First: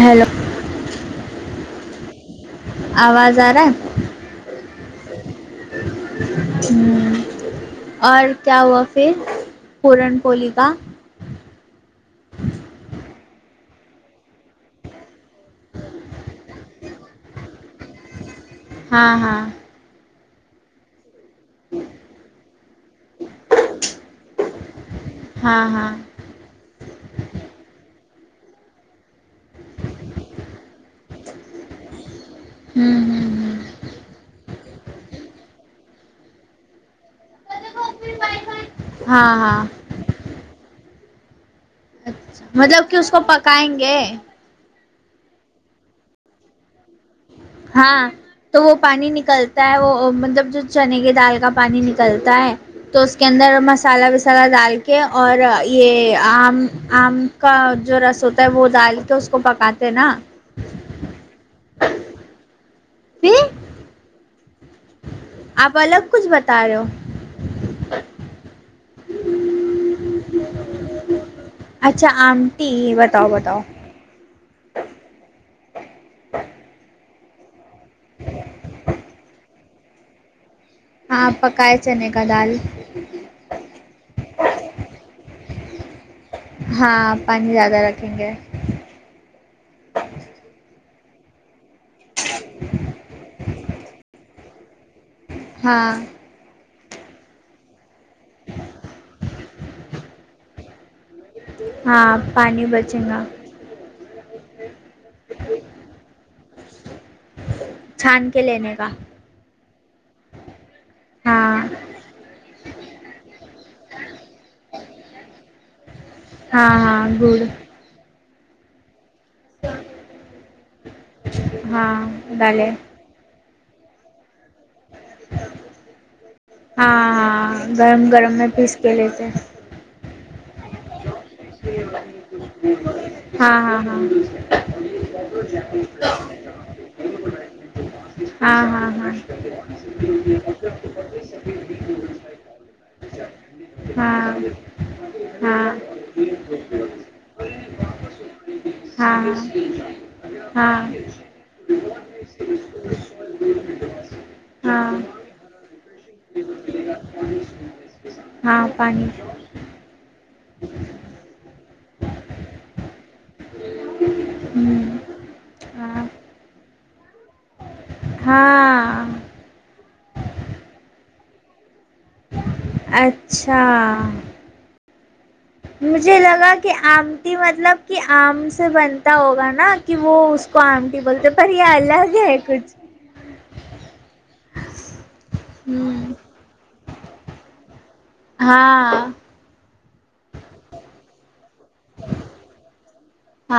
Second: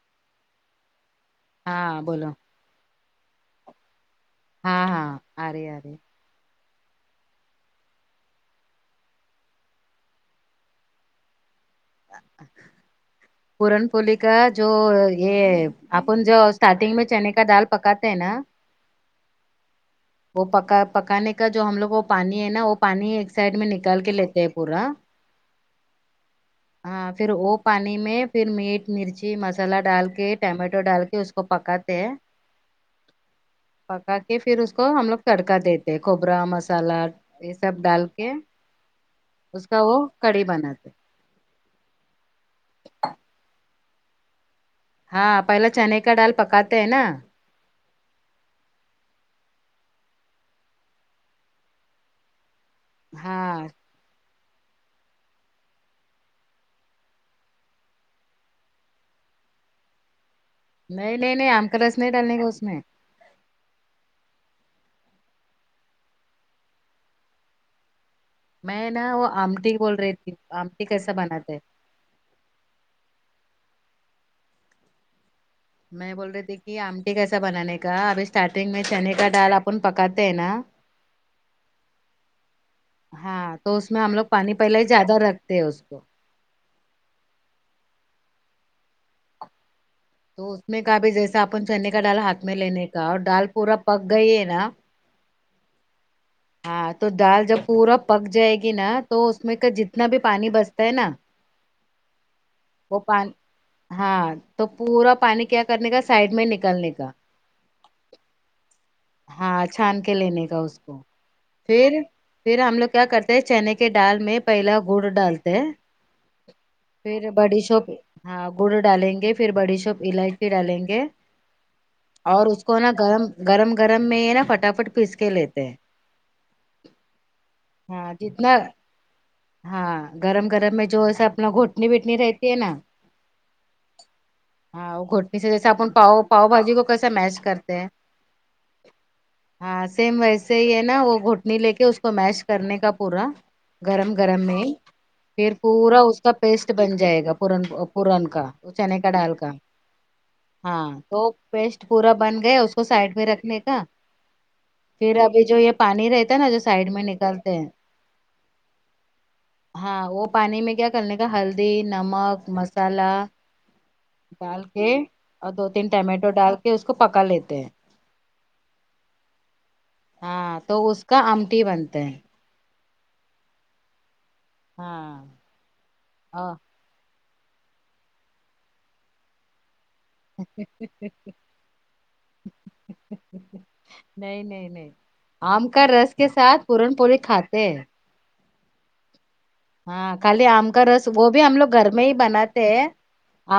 hello ہاں بولو آواز آ رہا ہاں ہاں آ رہی آ رہی ہ اور کیا ہوا پھر پورن پولی کا [inaudible] پورن پولی کا جو یہ اپن جو اسٹارٹنگ میں چنے کا دال پکاتے ہیں نا ہاں ہاں وہ پکا پکانے کا جو ہم لوگ وہ پانی ہے نا وہ پانی ایک سائڈ میں نکال کے لیتے ہے پورا ہاں ہاں ہاں پھر وہ پانی میں پھر میٹ مرچی مسالہ ڈال کے ٹمیٹو ڈال کے اس کو کو پکاتے ہیں ہ ہ پکا کے پھر اس کو ہم لوگ تڑکا دیتے ہیں کھوپرا مسالہ یہ سب ڈال کے ہاں ہاں اس کا وہ کڑی بناتے اچھا مطلب کہ اس کو پکائیں گے ہاں پہلا چنے کا ڈال پکاتے ہیں نا ہاں تو وہ پانی نکلتا ہے وہ مطلب جو چنے کی دال کا پانی نکلتا ہے تو اس کے اندر ہاں مسالہ وسا مسالا ڈال کے اور یہ آم آم کا جو رس ہوتا ہے وہ ڈال کے اس کو پکاتے نا نہیں نہیں نہیں آم کا رس نہیں ڈالنے کا اس میں پھر آپ الگ کچھ بتا رہے ہو میں نا وہ آمٹی بول رہی تھی آمٹی کیسا بناتے ہے اچھا آمٹی بتاؤ بتاؤ میں بول رہی تھی کہ آمٹی کیسا بنانے کا ابھی اسٹارٹنگ میں چنے کا ڈال اب اپن پکاتے ہیں نا ہاں پکاںے چنے کا دال ہاں تو اس میں ہم لوگ پانی پہلے ہی زیادہ رکھتے ہیں اس کو ہاں پانی زیادہ رکھیں گے تو اس میں کا بھی جیسا اپن چنے کا ڈال ہاتھ میں لینے کا اور ڈال پورا پک گئی ہے نا ہاں ہاں تو دال جب پورا پک جائے گی نا تو اس میں کا جتنا بھی پانی بچتا ہے نا ہاں پانی بچے وہ گا پانی ہاں تو پورا پانی کیا کرنے کا سائڈ میں نکلنے کا چھان کے لینے کا ہاں چھان کے لینے کا اس کو ہاں پھر پھر ہم لوگ کیا کرتے ہیں چنے کے ڈال میں پہلا گڑ ڈالتے ہیں ہاں ہاں گڑ چھپ ہاں گڑ ڈالیں گے پھر بڑی شوپ الائچی ڈالیں گے ہاں اور اس ڈالے کو نا گرم گرم گرم میں ہے نا فٹاف فٹ پیس کے لیتے ہیں ہاں جتنا لے لیتے ہیں ہاں گرم گرم میں جو ایسا اپنا گھوٹنی ویٹنی رہتی ہے نا ہاں ہاں ہاں ہاں گھوٹنی سے جیسا اپن پاؤ پاؤ بھاجی کو کیسے میش کرتے ہیں ہاں ہاں ہاں ہاں سیم ویسے ہی ہے نا وہ گھوٹنی لے کے اس کو میش کرنے کا پورا ہاں گرم ہاں گرم میں پھر ہاں پورا اس کا پیسٹ بن جائے گا پورن وہ پورن کا تو چنے کا ہاں ڈال کا ہاں تو پیسٹ پورا بن گیا اس کو سائڈ میں رکھنے کا ہاں پھر اب یہ جو یہ پانی رہتا ہے نا جو سائڈ میں نکلتے ہیں ہاں پانی ہاں وہ پانی میں کیا کرنے کا ہلدی نمک مسالہ ڈال کے اور دو تین ہاں ٹمیٹو ڈال کے اس کو پکا لیتے ہیں ہاں ہاں تو اس کا آمٹی بنتے ہیں اچھا ہاں مجھے آ، لگا کہ آمٹی مطلب کہ آم سے بنتا ہوگا نا کہ وہ اس کو آمٹی بولتے پر یہ الگ ہے کچھ نہیں نہیں نہیں آم کا ہوں رس کے ساتھ پورن پوری کھاتے ہیں ہاں ہاں خالی آم کا رس وہ بھی ہم لوگ گھر میں ہی بناتے ہیں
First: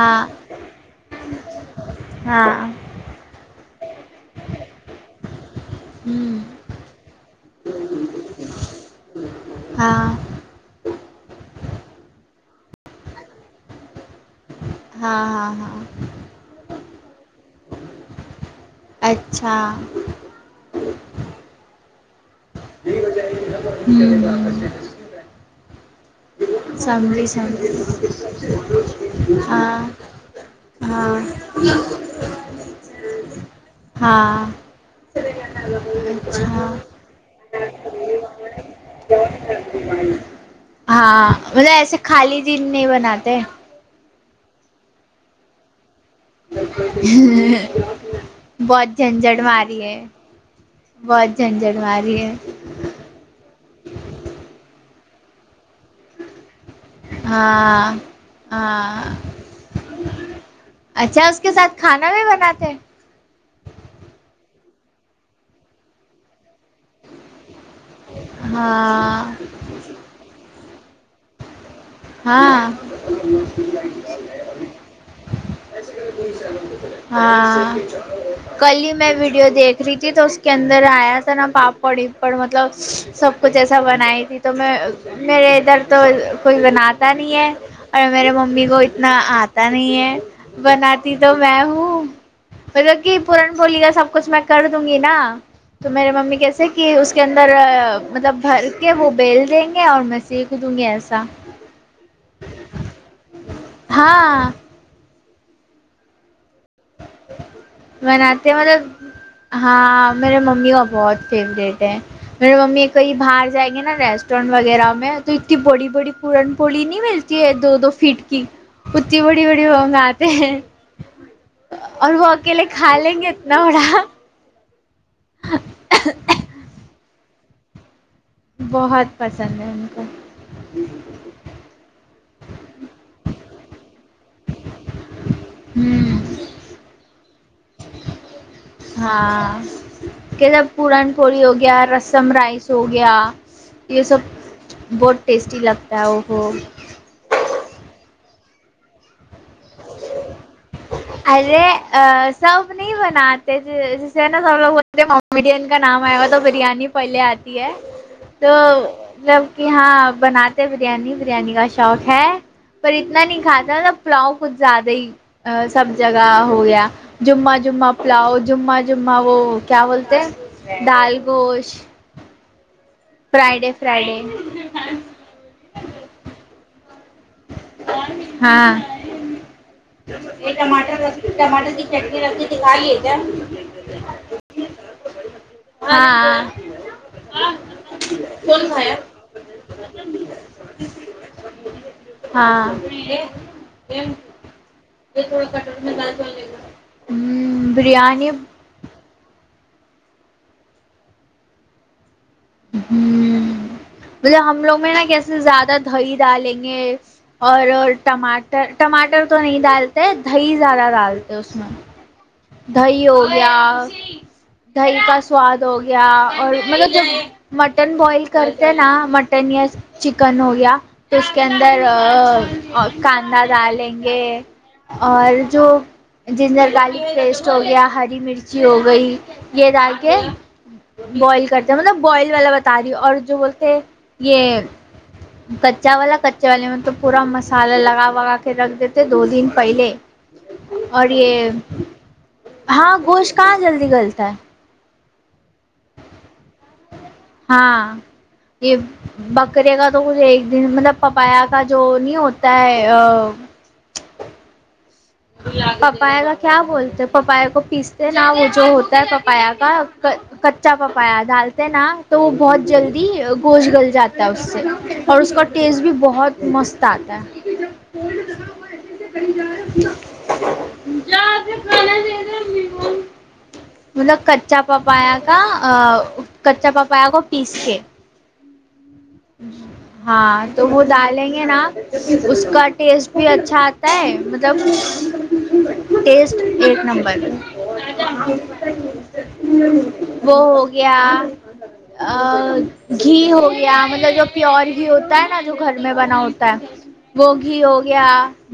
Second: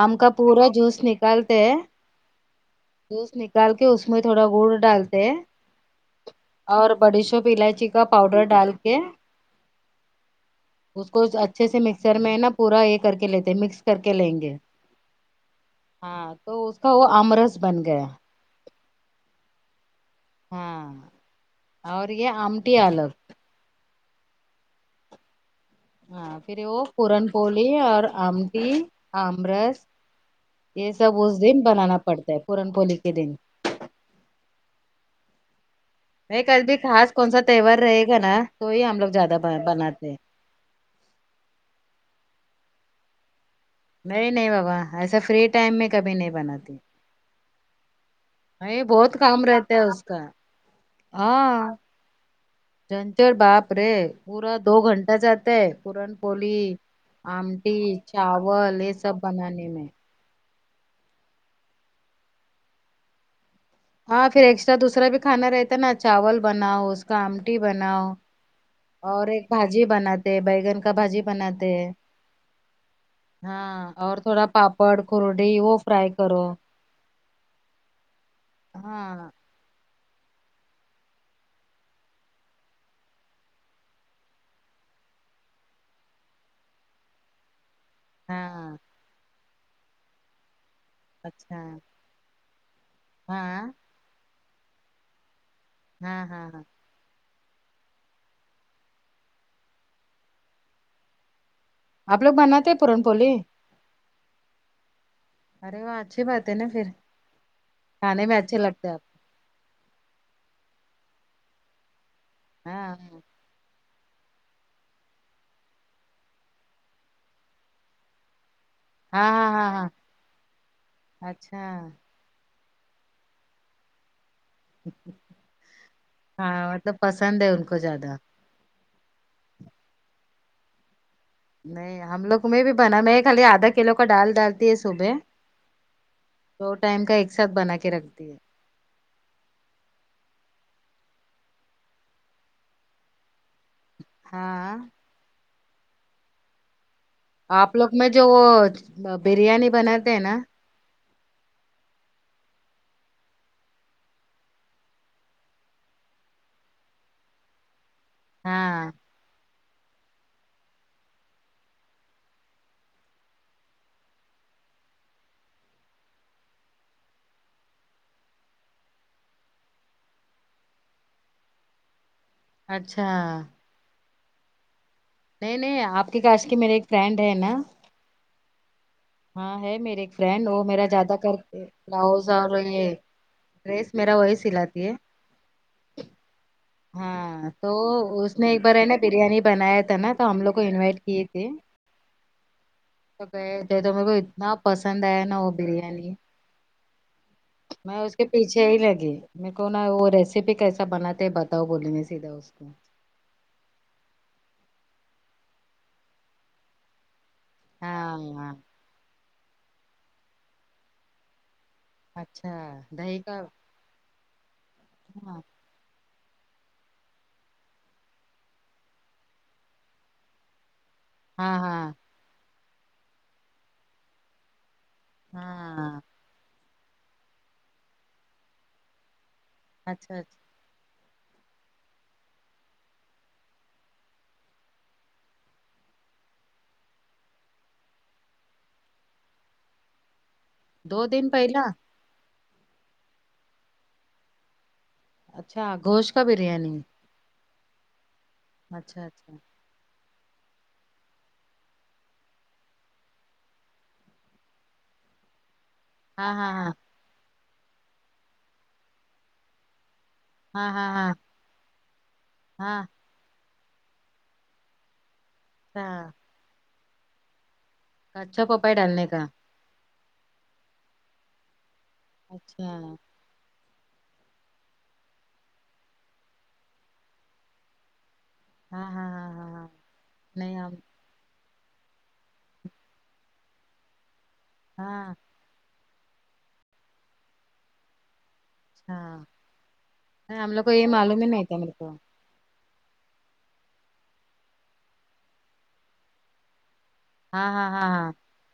آم کا پورا جوس نکالتے ہیں ہاں جوس نکال کے اس میں تھوڑا گڑ ڈالتے ہیں ہوں اور بڑی شوپ الائچی کا پاؤڈر ڈال کے ہاں اس کو اچھے سے مکسر میں ہے نا پورا یہ کر کے لیتے مکس کر کے لیں گے ہاں ہاں ہاں ہاں تو اس کا وہ ام رس بن گیا اچھا ہاں اور یہ آمٹی الگ ہمم ہمم ہاں پھر وہ پورن سمجھی پولی سمجھی اور آمٹی ہاں آمرس یہ ہاں سب اس دن بنانا پڑتا ہے پورن پوری کے دن ہاں نہیں کل بھی خاص کون سا تہوار رہے گا نا تو ہی ہم لوگ زیادہ بناتے ہیں ہاں مطلب ایسے خالی دن نہیں بناتے نہیں نہیں بابا ایسا فری ٹائم میں کبھی نہیں بناتی [inaudible] نہیں بہت جھنجٹ کام رہتا ماری ہے اس کا بہت جھنجٹ ماری ہے جھنچڑ باپ رے پورا دو گھنٹہ جاتا ہے پورن پوری آمٹی ہاں چاول یہ ہاں سب بنانے میں اچھا اس کے ساتھ کھانا بھی بناتے ہیں ہاں پھر ایکسٹرا دوسرا بھی کھانا رہتا ہے نا چاول بناؤ اس کا آمٹی بناؤ اور ہاں ایک بھاجی بناتے بیگن کا بھاجی بناتے ہاں ہاں اور تھوڑا پاپڑ کورٹیی وہ فرائی کرو ہاں کل ہی میں ہاں ویڈیو دیکھ ری تھی تو اس کے اندر آیا تھا نا پاپڑ اپڑ مطلب سب کچھ ایسا بنائی تھی تو میں میرے ادھر تو کوئی بنا آتا نہیں ہے اور میرے ممی ہاں کو اتنا آتا نہیں ہے بنا تی تو اچھا میں ہوں مطلب کہ ہاں پورن بولی کا سب کچھ میں کر دوں گی نا تو میرے ہاں ممی ہاں ہاں کیسے کی اس کے اندر مطلب بھر کے وہ بیل دیں گے اور میں سیکھ دوں گی ایسا آپ لوگ بناتے ہیں پورن پوری ہاں ارے وہ اچھی بات ہے نا پھر کھانے میں بناتے ہیں اچھے مطلب لگتے آپ ہاں میرے ممی کا بہت فیوریٹ ہے میرے ممی ہاں کئی ہاں بہار جائیں گے نا ریسٹورینٹ وغیرہ میں تو اتنی بڑی بڑی پورن پولی نہیں ملتی ہے دو دو فٹ کی اتی بڑی ہاں بڑی ہاں ہاں مانگاتے ہیں اچھا اور وہ اکیلے کھا لیں گے اتنا بڑا ہاں مطلب پسند ہے ان کو زیادہ بہت پسند ہے ان کو نہیں ہم لوگ میں بھی بنا نے خالی آدھا کلو کا ڈال ڈالتی ہے صبح ہمم دو ٹائم کا ایک ساتھ بنا کے رکھتی ہے ہاں کہ جب پورن پڑی ہو گیا رسم رائس ہو گیا یے سب ہاں بہت ٹیسٹی لگتا ہے وہ آپ لوگ میں جو وہ بریانی بناتے ہیں نا ارے آ سب نہیں بناتے جیسے نہ پرابلم ہوت کامیڈین کا نام آئے گا تو بریانی پہلے آتی ہے تو ہاں جب کی یہاں بناتے بریانی بریانی کا شوق ہے پر اتنا نہیں کھاتا تھا پلاؤ کچھ زیادہ ہی سب جگہ ہو گیا جمعہ جمعہ پلاؤ جمعہ جمعہ وہ کیا بولتے ہیں دال گوشت اچھا فرائیڈے فرائیڈے نہیں نہیں آپ کے کاش کی میرے ایک فرینڈ ہے نا ہاں ہاں ہے میرے ایک فرینڈ وہ میرا زیادہ کرتے لؤز اور یے ڈریس میرا وہی سلاتی ہے ہاں ہاں تو اس نے ایک بار ہے نہ بریانی بنایا تھا نا تو ہم لوگ کو انوائٹ کیے تھے ہاں یے تو گئے تھے تو میرے کو اتنا پسند آیا نا وہ تھوڑا کٹورے میں ڈال بریانی چاول ہمم میں اس کے پیھے ہی لگی میرے کو نا وہ ریسیپی کیسا بناتے بتاؤ بولیں گے سیدھا اس کو ہمم مطلب ہم لوگ میں نا کیسے زیادہ دہی ڈالیں گے اور ہاں ہاں ٹماٹر ٹماٹر تو نہیں ڈالتے دہی زیادہ ڈالتے اس میں اچھا دہی ہو گیا دہی کا ہاں سواد ہو گیا اور مطلب جب مٹن بوائل کرتے ہیں نا مٹن یا چکن ہو گیا تو اس کے ہاں اندر ہاں کاندا ڈالیں گے اور جو ہاں جنجر گارلک پیسٹ ہو گیا ہری مرچی ہو گئی یے دال اچھا کے اچھا بوائل کرتے ہیں مطلب بوائل والا بتا رہی ہو اور جو بولتے یے کچا والا کچے والے میں تو پورا مسالہ لگا وگا کے رکھ دیتے دو دن پہلے دو اور دن یے پہلا ہاں گوشت کہاں جلدی گلتا ہے اچھا گوشت کا بریانی ہاں یے اچھا اچھا بک کرے گا تو ایک دن مطلب پپایا کا جو نہیں ہوتا ہے آ پپایا کا ہاں کیا ہاں بولتے پپایا کو پیستے نا وہ جو ہوتا ہے پپایا کا کا ہاں کچا ہاں ہاں پپایا ڈالتے نا تو وہ بہت ہاں ہاں جلدی گوشت گل جاتا ہے اس سے اور اس کا ٹیسٹ بھی بہت مست آتا ہے کچھا پپائی ڈالنے کا [unintelligible] اچھا مطلب کچا پپایا کا کچا پپایا کو پیس کے ہاں ہاں ہاں ہاں ہاں ہاں نہیں تو ہم وہ ڈالیں گے نا اس کا ٹیسٹ بھی اچھا آتا ہے مطلب ہاں ٹیسٹ ایک نمبر اچھا وہ نہیں ہم لوگ ہو کو یہ گیا معلوم ہی نہیں تھا میرے کو ا گھی ہو گیا مطلب جو پیور گھی ہوتا ہے نا جو گھر میں بنا ہوتا ہے وہ ہاں گھی ہاں ہو ہاں گیا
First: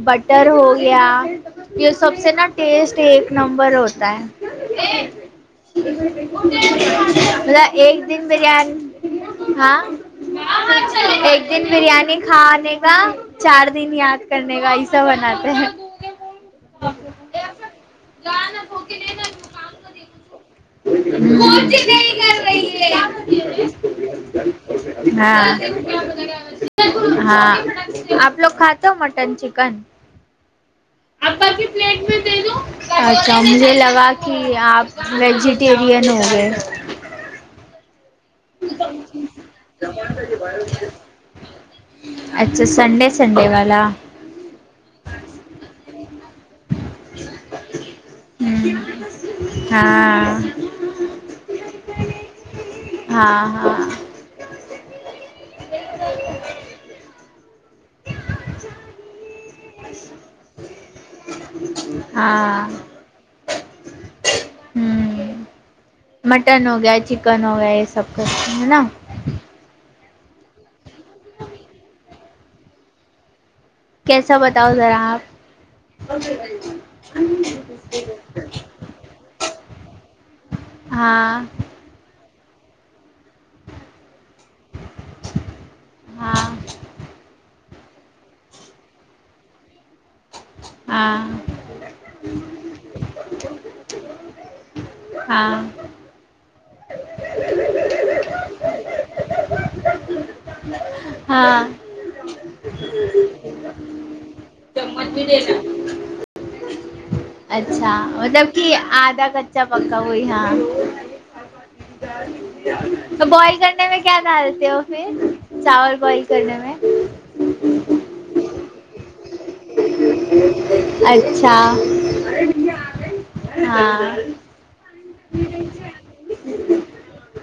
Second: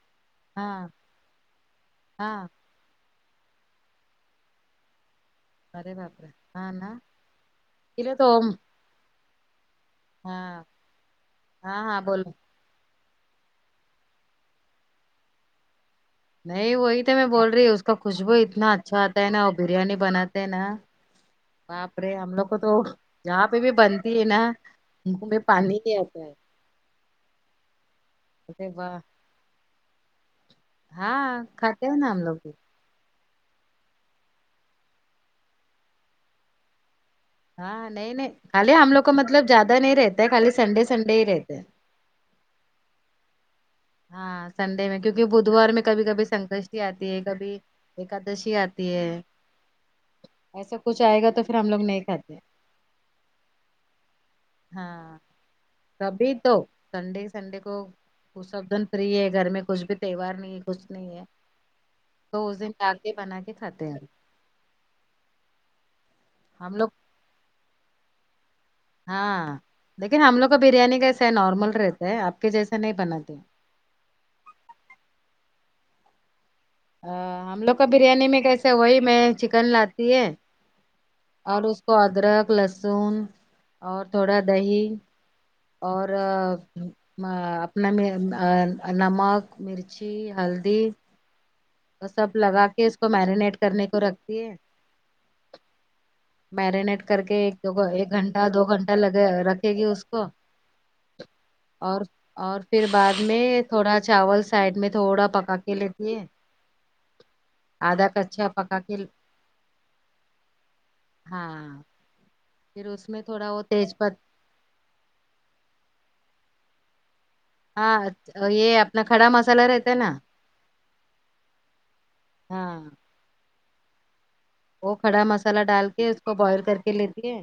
بٹر ہو ہاں ہاں گیا یہ سب سے نا ہاں ٹیسٹ ایک نمبر ہوتا ہے ارے باپ رے ہاں نا ما ایک کلے دن تو بریانی ہاں ہاں ایک دن ہاں ہاں بریانی بولو کھا نے کا چار دن یاد کرنے کا ایسا بناتے ہیں نہیں وہی تو میں بول رہی ہوں اس کا خوشبو اتنا اچھا آتا ہے نا اور بریانی بناتے ہیں نا باپرے ہم لوگ کو تو یہاں پہ بھی بنتی ہے نا موں میں ہاں پانی بھی آتا ہے ہاں آپ لوگ ارے کھاتے ہو واہ مٹن چکن ہاں کھاتے ہو نا ہم لوگ بھی اچھا مجھے لگا کہ آپ ویجیٹیرین ہو گئے ہاں نہیں نہیں خالی ہم لوگ کو مطلب زیادہ نہیں رہتا ہے خالی سنڈے سنڈے ہی رہتے ہیں اچھا سنڈے سنڈے والا ہاں سنڈے میں کیونکہ بدوار میں کبھی کبھی سنکشٹی آتی ہے کبھی ایکادشی آتی ہے ہوں ہاں ایسا کچھ آئے گا تو پھر ہم لوگ نہیں کھاتے ہاں ہاں ہاں کبھی تو سنڈے سنڈے کو وہ سب دن فری ہے گھر میں کچھ بھی تہوار نہیں ہے کچھ نہیں ہے تو اس ہاں دن ڈا کے بنا کے کھاتے ہیں ہوں مٹن ہو ہم لوگ گیا چکن ہو گیا یہ سب کرتے ہے نا ہاں لیکن ہم لوگ کو بریانی کییسے ہے نارمل رہتے ہے آپ کے جیسے نہیں بناتی کیسا بتاؤ ذرا آپ ا ہم لوگ کا بریانی میں کیسے وہی میں چکن لاتی ہے ہاں اور اس کو ادرک لہسن اور تھوڑا دہی اور ہاں ا نمک مرچی ہلدی ہاں وہ سب لگا کے اس کو مرینیٹ کرنے کو رکھتی ہے ہاں مرینیٹ کر کے ایک ایک گھنٹہ دو گھنٹہ لگے رکھے گی اس کو ہاں اور اور پھر بعد میں تھوڑا چاول سائڈ میں چمچ بھی تھوڑا پکا دینا کے لی یہ اچھا مطلب کہ پکا کے آدھا کچا پکا وہی ہاں ہاں پھر اس میں تو تھوڑا بوائل وہ کرنے تیج میں پت کیا ڈالتے ہو پھر چاول بوائل کرنے میں ہاں یہ اپنا کھڑا مسالہ رہتا ہے نا اچھا ہاں ہاں وہ کھڑا مسالہ ڈال کے اس کو بوائل کر کے لیتی ہے